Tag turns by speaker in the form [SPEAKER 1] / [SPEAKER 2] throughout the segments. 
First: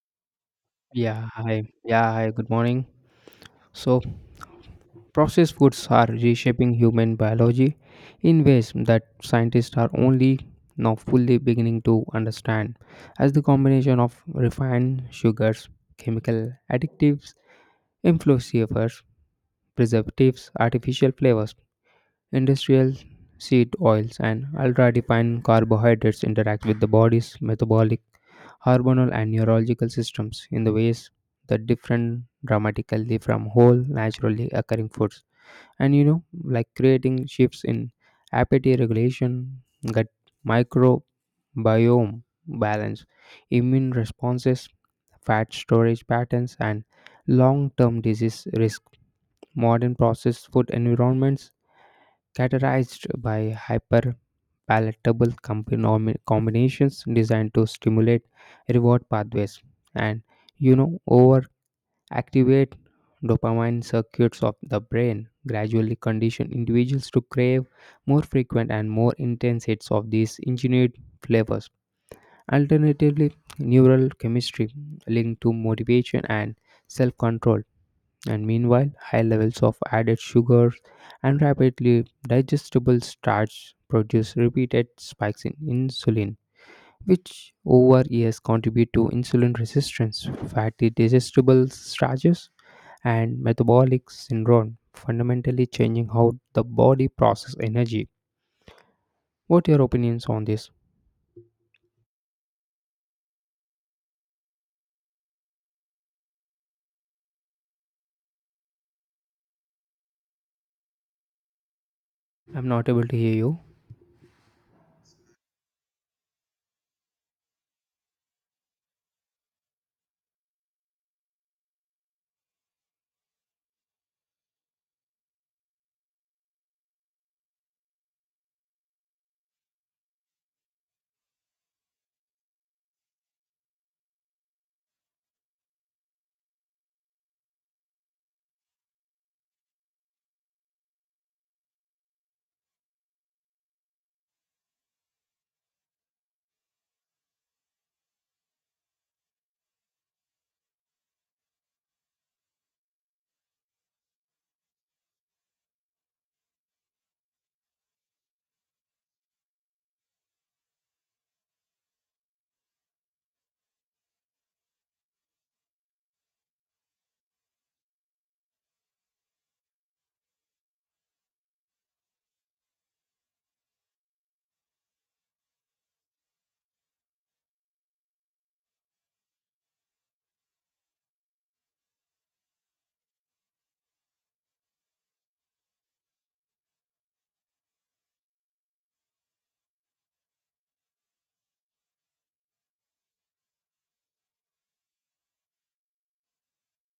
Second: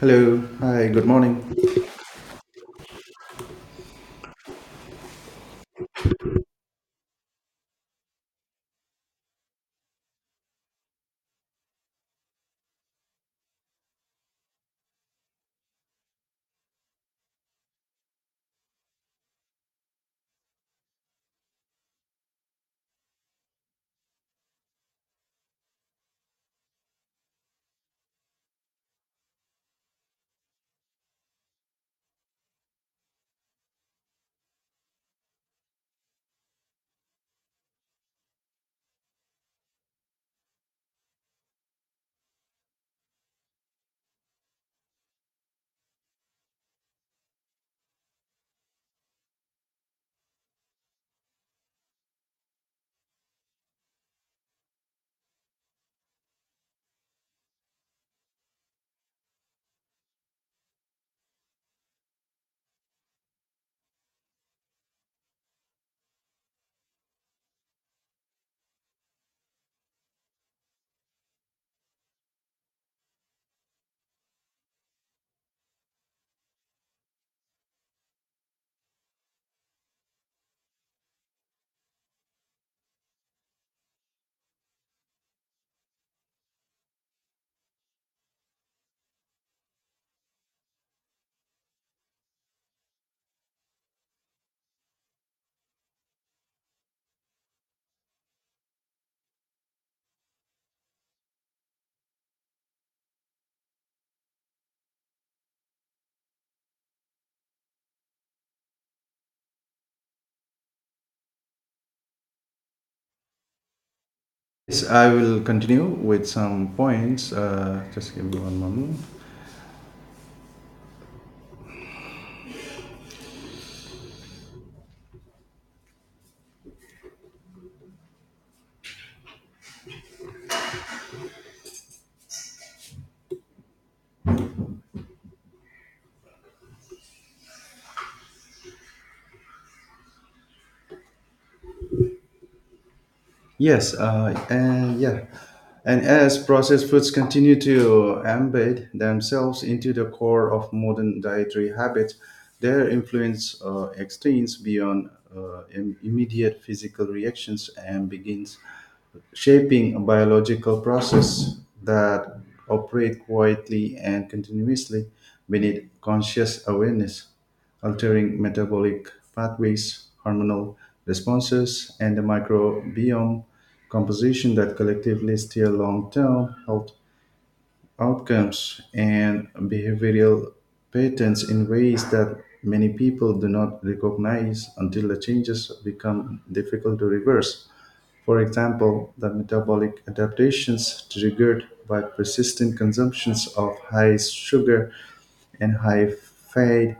[SPEAKER 1] Hello. Hi. Good
[SPEAKER 2] Yeah,
[SPEAKER 1] morning.
[SPEAKER 2] hi. Yeah, hi. Good morning. So, processed foods are reshaping human biology in ways that scientists are only now fully beginning to understand, as the combination of refined sugars, chemical additives, influencers, preservatives, artificial flavors, industrial seed oils, and ultra-refined carbohydrates interact with the body's metabolic hormonal and neurological systems in the ways that different dramatically from whole naturally occurring foods and like creating shifts in appetite regulation, gut microbiome balance, immune responses, fat storage patterns, and long-term disease risk. Modern processed food environments characterized by hyperpalatable palatable combinations designed to stimulate reward pathways and over activate dopamine circuits of the brain gradually condition individuals to crave more frequent and more intense hits of these engineered flavors, alternatively neural chemistry linked to motivation and self control. And meanwhile, high levels of added sugars and rapidly digestible starch produce repeated spikes in insulin, which over years contribute to insulin resistance, fatty digestible starches, and metabolic syndrome, fundamentally changing how the body processes energy. What are your opinions on this? I'm not able to hear you.
[SPEAKER 1] Yes, I will continue with some points. Just give me one moment. Yes. And yeah. And as processed foods continue to embed themselves into the core of modern dietary habits, their influence extends beyond immediate physical reactions and begins shaping a biological process that operate quietly and continuously beneath conscious awareness, altering metabolic pathways, hormonal responses, and the microbiome composition that collectively steer long-term health outcomes and behavioral patterns in ways that many people do not recognize until the changes become difficult to reverse. For example, the metabolic adaptations triggered by persistent consumptions of high sugar and high fat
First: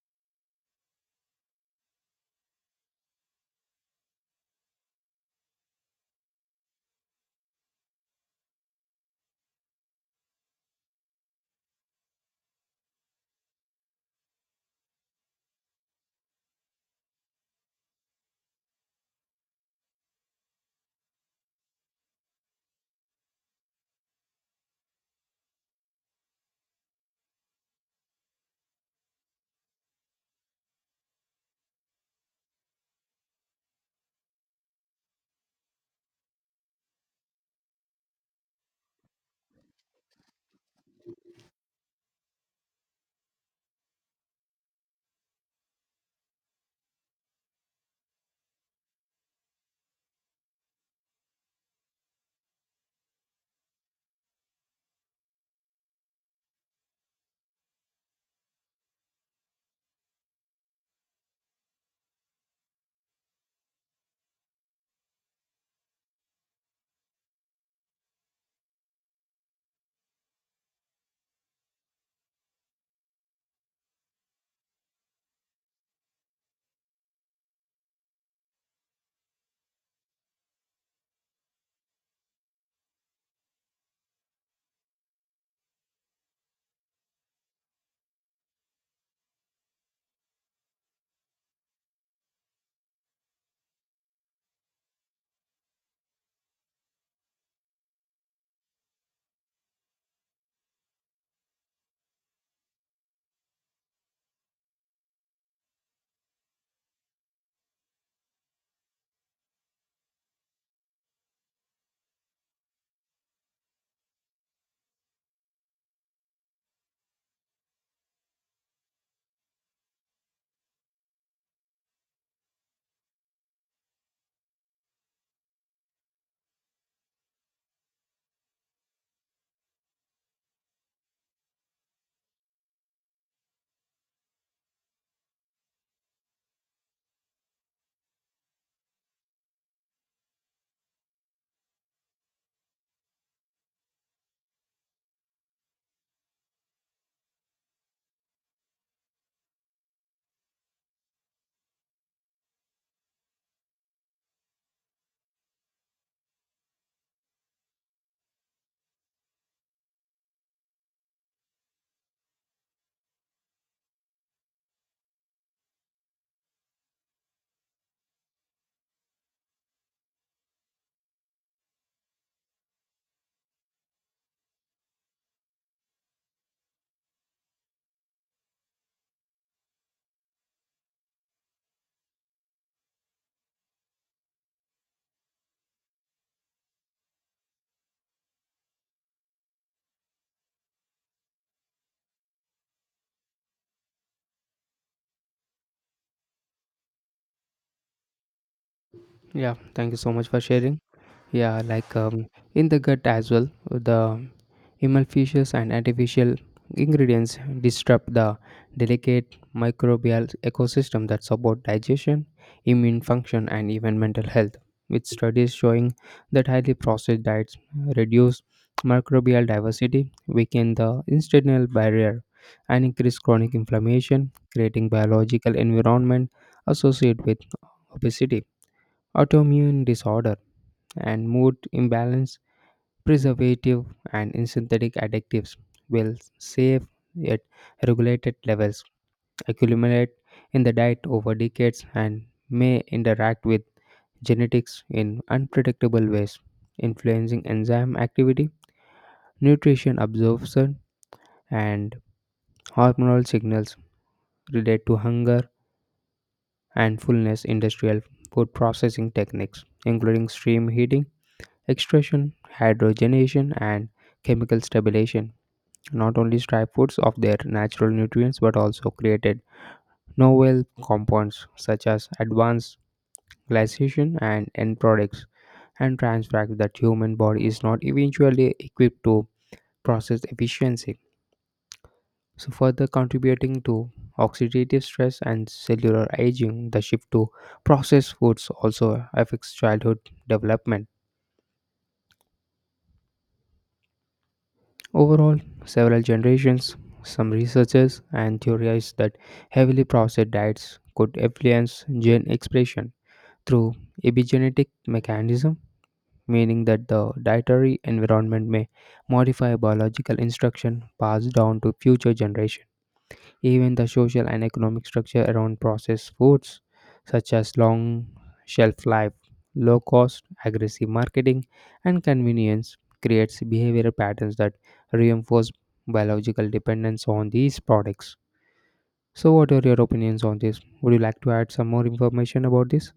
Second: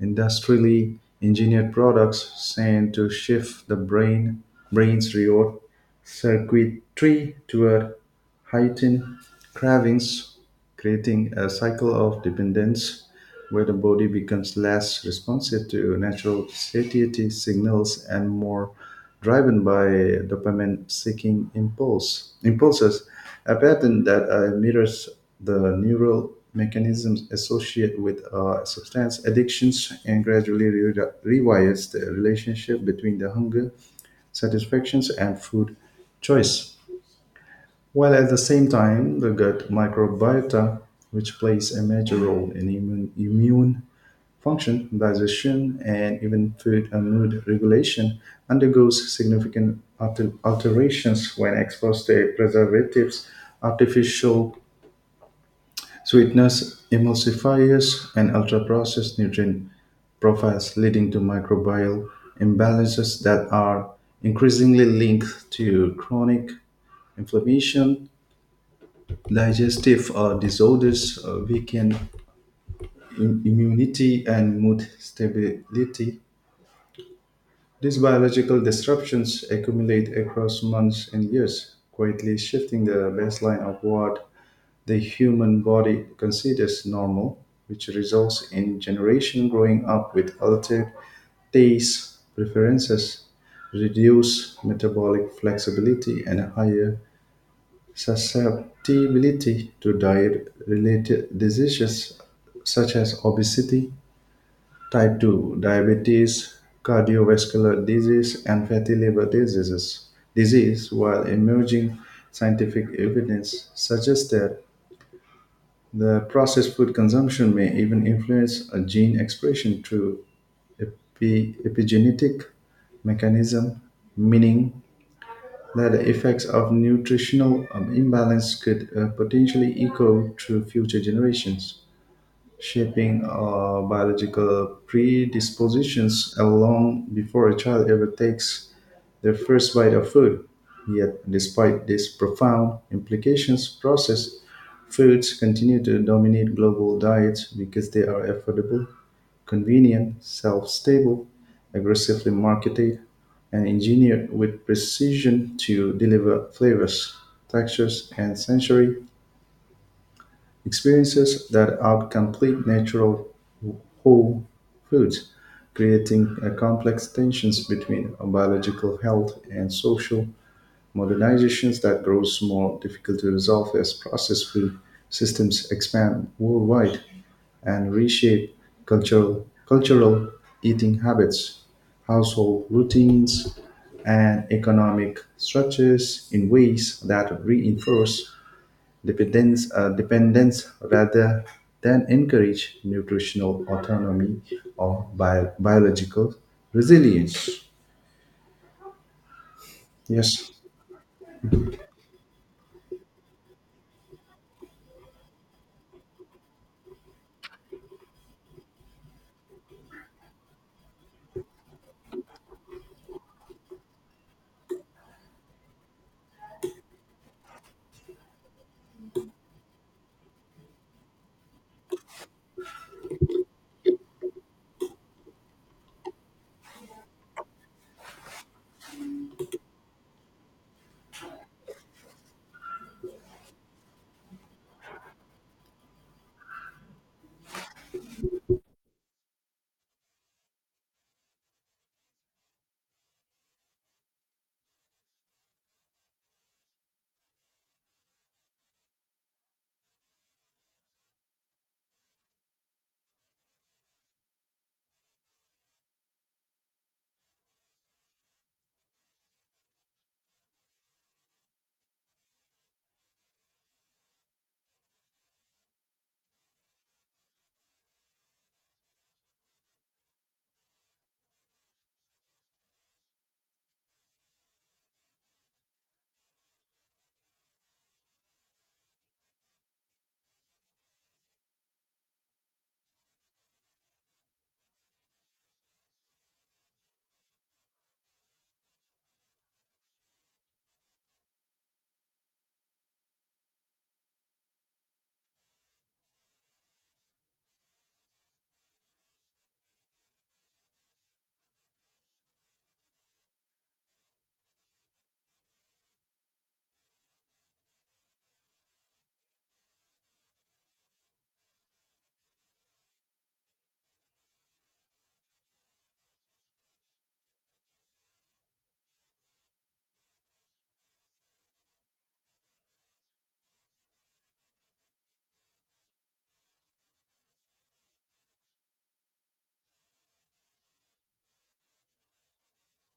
[SPEAKER 1] industrially engineered products seem to shift the brain's reward circuitry toward heightened cravings, creating a cycle of dependence where the body becomes less responsive to natural satiety signals and more driven by dopamine seeking impulse impulses, a pattern that mirrors the neural mechanisms associated with substance addictions and gradually rewires the relationship between the hunger satisfactions and food choice. While at the same time, the gut microbiota, which plays a major role in immune function, digestion, and even food and mood regulation undergoes significant alterations when exposed to preservatives, artificial sweeteners, emulsifiers, and ultra processed nutrient profiles, leading to microbial imbalances that are increasingly linked to chronic inflammation, digestive disorders, weakened immunity, and mood stability. These biological disruptions accumulate across months and years, quietly shifting the baseline of what the human body considers normal, which results in generations growing up with altered tastes, preferences, reduced metabolic flexibility, and higher susceptibility to diet related diseases such as obesity type 2 diabetes, cardiovascular disease, and fatty liver diseases, while emerging scientific evidence suggests that the processed food consumption may even influence a gene expression through epigenetic mechanism, meaning that the effects of nutritional imbalance could potentially echo through future generations shaping biological predispositions long before a child ever takes their first bite of food. Yet, despite these profound implications, processed foods continue to dominate global diets because they are affordable, convenient, self stable, aggressively marketed, and engineered with precision to deliver flavors, textures, and sensory experiences that are complete natural whole foods, creating a complex tensions between biological health and social modernizations that grows more difficult to resolve as processed food systems expand worldwide and reshape cultural eating habits, household routines, and economic structures in ways that reinforce dependence rather than encourage nutritional autonomy or biological resilience.
[SPEAKER 2] Yeah, thank you so much for
[SPEAKER 1] Yes.
[SPEAKER 2] sharing. Yeah, in the gut as well, the emulsifiers and artificial ingredients disrupt the delicate microbial ecosystem that support digestion, immune function, and even mental health. With studies showing that highly processed diets reduce microbial diversity, weaken the intestinal barrier, and increase chronic inflammation, creating biological environment associated with obesity, autoimmune disorder and mood imbalance, preservative, and in synthetic additives will save at regulated levels, accumulate in the diet over decades, and may interact with genetics in unpredictable ways, influencing enzyme activity, nutrition absorption, and hormonal signals related to hunger and fullness. Industrial food processing techniques, including steam heating, extraction, hydrogenation, and chemical stabilization not only stripped foods of their natural nutrients but also created novel compounds such as advanced glycation and end products and trans fats that human body is not eventually equipped to process efficiency, so further contributing to oxidative stress and cellular aging. The shift to processed foods also affects childhood development. Overall, several generations, some researchers and theorize that heavily processed diets could influence gene expression through epigenetic mechanism, meaning that the dietary environment may modify biological instruction passed down to future generations. Even the social and economic structure around processed foods, such as long shelf life, low cost, aggressive marketing, and convenience, creates behavioral patterns that reinforce biological dependence on these products. So, what are your opinions on this? Would you like to add some more information about this?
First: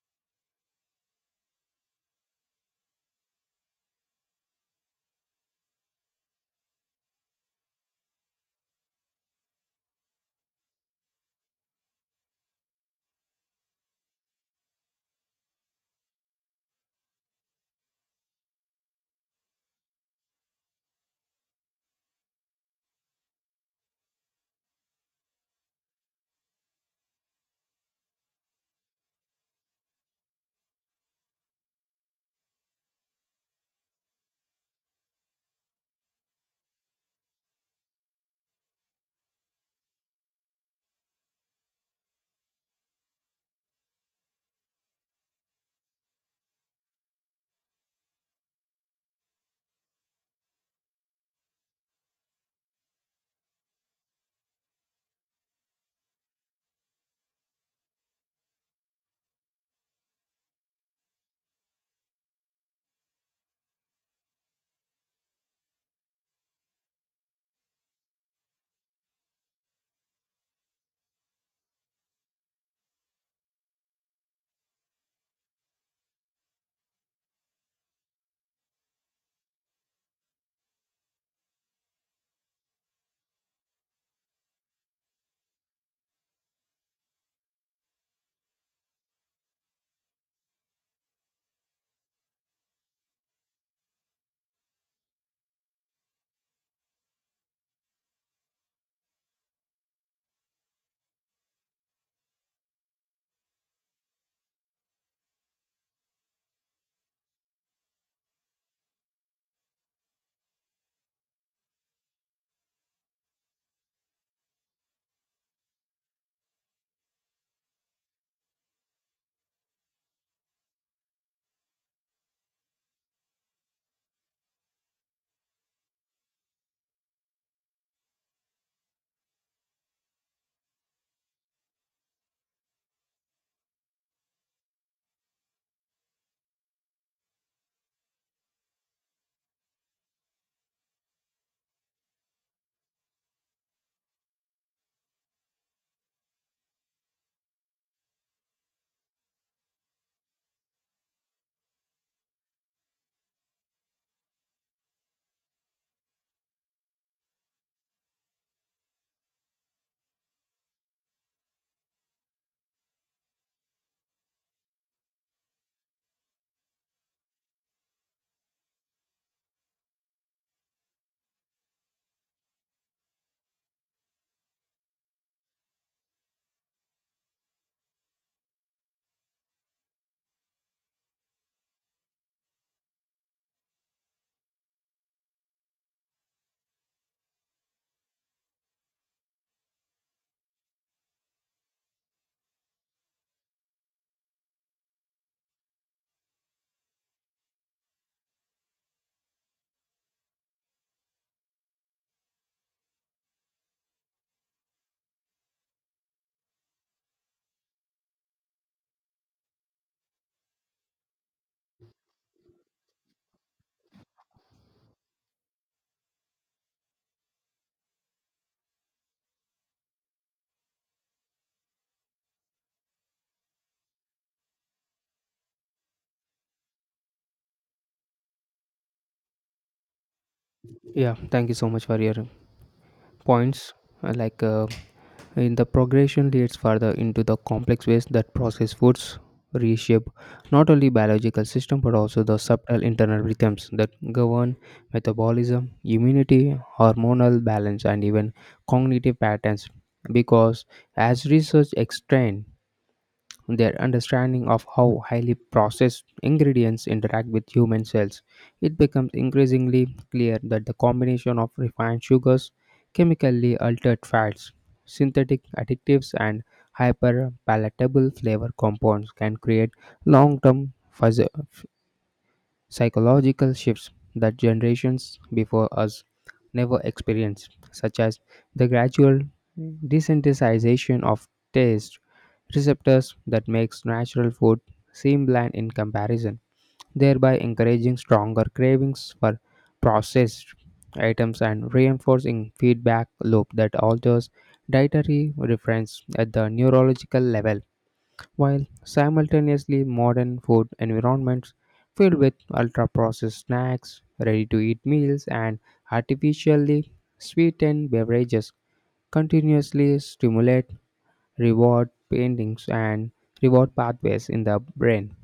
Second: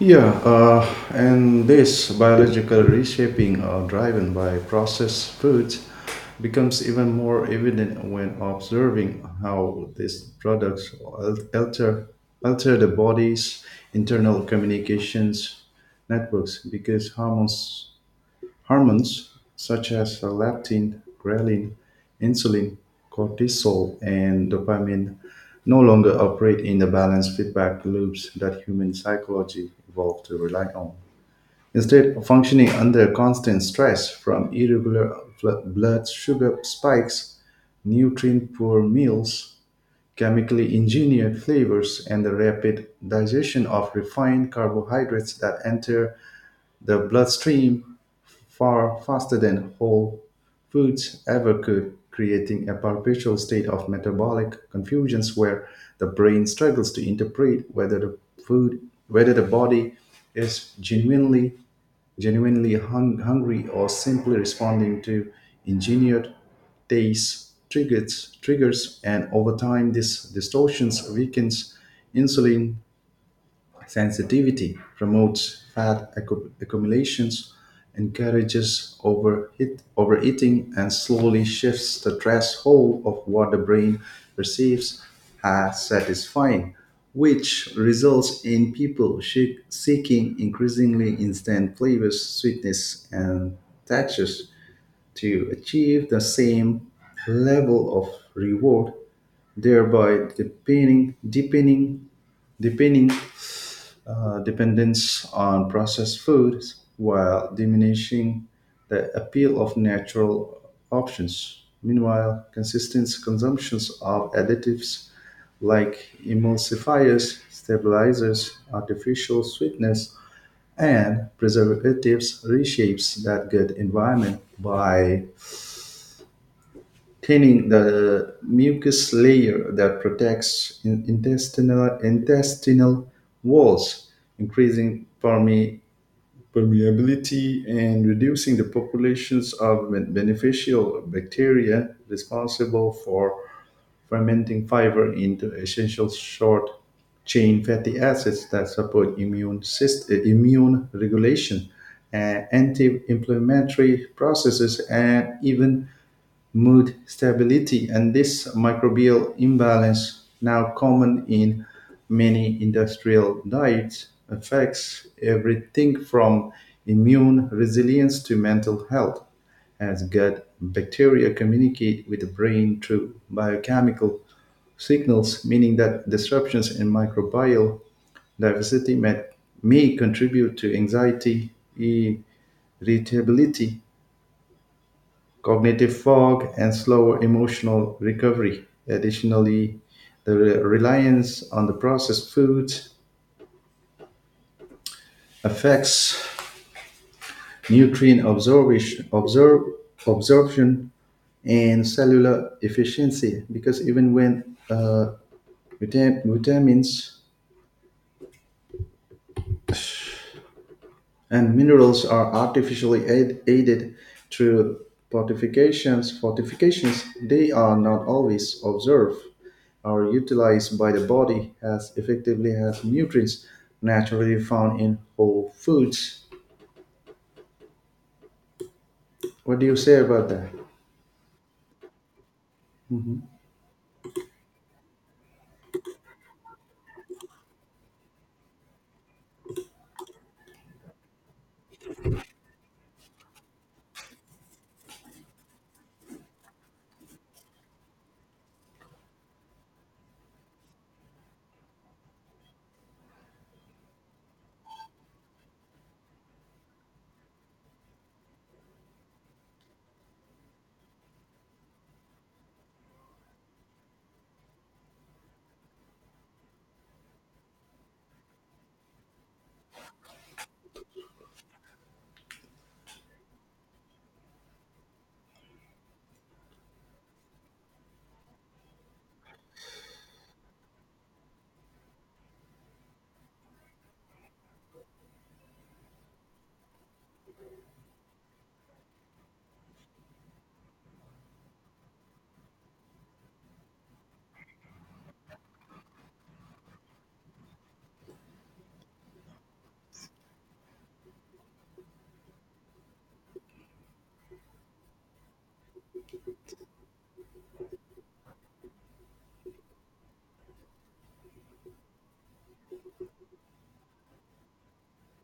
[SPEAKER 1] Yeah, and this biological reshaping driven by processed foods becomes even more evident when observing how these products alter the body's internal communications networks because hormones such as leptin, ghrelin, insulin, cortisol, and dopamine no longer operate in the balanced feedback loops that human psychology evolved to rely on. Instead, functioning under constant stress from irregular blood sugar spikes, nutrient poor meals, chemically engineered flavors, and the rapid digestion of refined carbohydrates that enter the bloodstream far faster than whole foods ever could, creating a perpetual state of metabolic confusions where the brain struggles to interpret whether the food whether the body is genuinely hungry or simply responding to engineered taste triggers and over time this distortions weakens insulin sensitivity promotes fat accumulations, encourages overeating, and slowly shifts the threshold of what the brain perceives as satisfying, which results in people seeking increasingly instant flavors, sweetness, and textures to achieve the same level of reward, thereby deepening dependence on processed foods while diminishing the appeal of natural options. Meanwhile, consistent consumptions of additives like emulsifiers, stabilizers, artificial sweeteners, and preservatives reshapes that gut environment by thinning the mucus layer that protects intestinal walls, increasing permeability and reducing the populations of beneficial bacteria responsible for fermenting fiber into essential short chain fatty acids that support immune system, immune regulation, anti-inflammatory processes, and even mood stability, and this microbial imbalance, now common in many industrial diets, affects everything from immune resilience to mental health, as gut bacteria communicate with the brain through biochemical signals, meaning that disruptions in microbial diversity may contribute to anxiety, irritability, cognitive fog, and slower emotional recovery. Additionally, the reliance on the processed foods affects nutrient absorption and cellular efficiency because even when vitamins and minerals are artificially aided through fortifications, they are not always observed or utilized by the body as effectively as nutrients naturally found in whole foods. What do you say about that?
[SPEAKER 2] Yeah, thank you so much for your
[SPEAKER 1] Mhm.
[SPEAKER 2] points. I like, in the progression leads further into the complex ways that processed foods reshape not only biological system but also the subtle internal rhythms that govern metabolism, immunity, hormonal balance, and even cognitive patterns. Because as research extends their understanding of how highly processed ingredients interact with human cells, it becomes increasingly clear that the combination of refined sugars, chemically altered fats, synthetic additives, and hyperpalatable flavor compounds can create long term psychological shifts that generations before us never experienced, such as the gradual desensitization of taste receptors that makes natural food seem bland in comparison, thereby encouraging stronger cravings for processed items and reinforcing feedback loop that alters dietary reference at the neurological level. While simultaneously modern food environments filled with ultra-processed snacks, ready-to-eat meals, and artificially sweetened beverages continuously stimulate reward paintings and reward pathways in the brain,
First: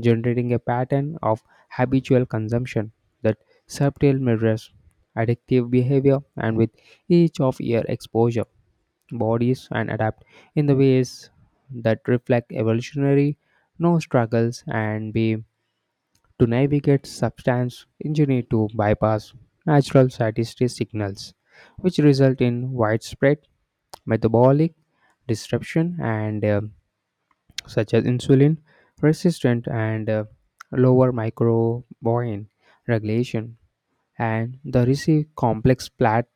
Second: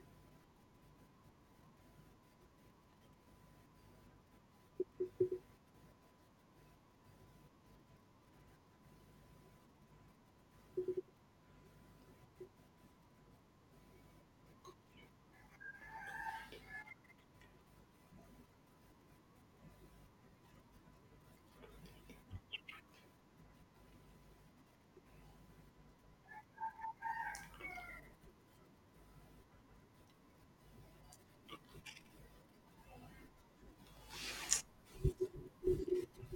[SPEAKER 2] generating a pattern of habitual consumption that subtle mirrors addictive behavior. And with each of your exposure bodies and adapt in the ways that reflect evolutionary no struggles and be to navigate substance engineer to bypass natural satiety signals, which result in widespread metabolic disruption and such as insulin resistant and lower microbiome regulation and the receive complex plat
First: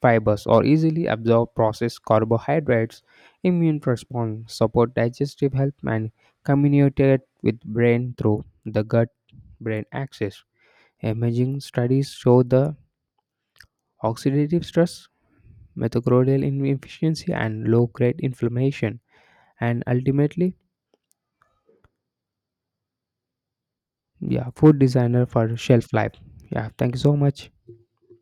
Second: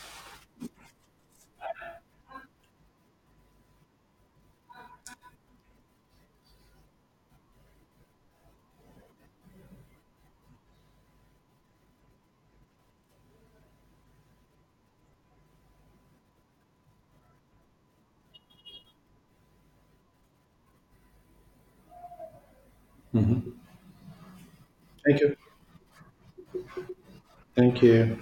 [SPEAKER 2] fibers or easily absorbed processed carbohydrates, immune response, support digestive health, and communicate with brain through the gut brain axis. Imaging studies show the oxidative stress, mitochondrial inefficiency, and low grade inflammation, and ultimately, yeah, food
[SPEAKER 1] Thank
[SPEAKER 2] designer
[SPEAKER 1] you.
[SPEAKER 2] for shelf life. Yeah, thank you so much.
[SPEAKER 1] Thank you.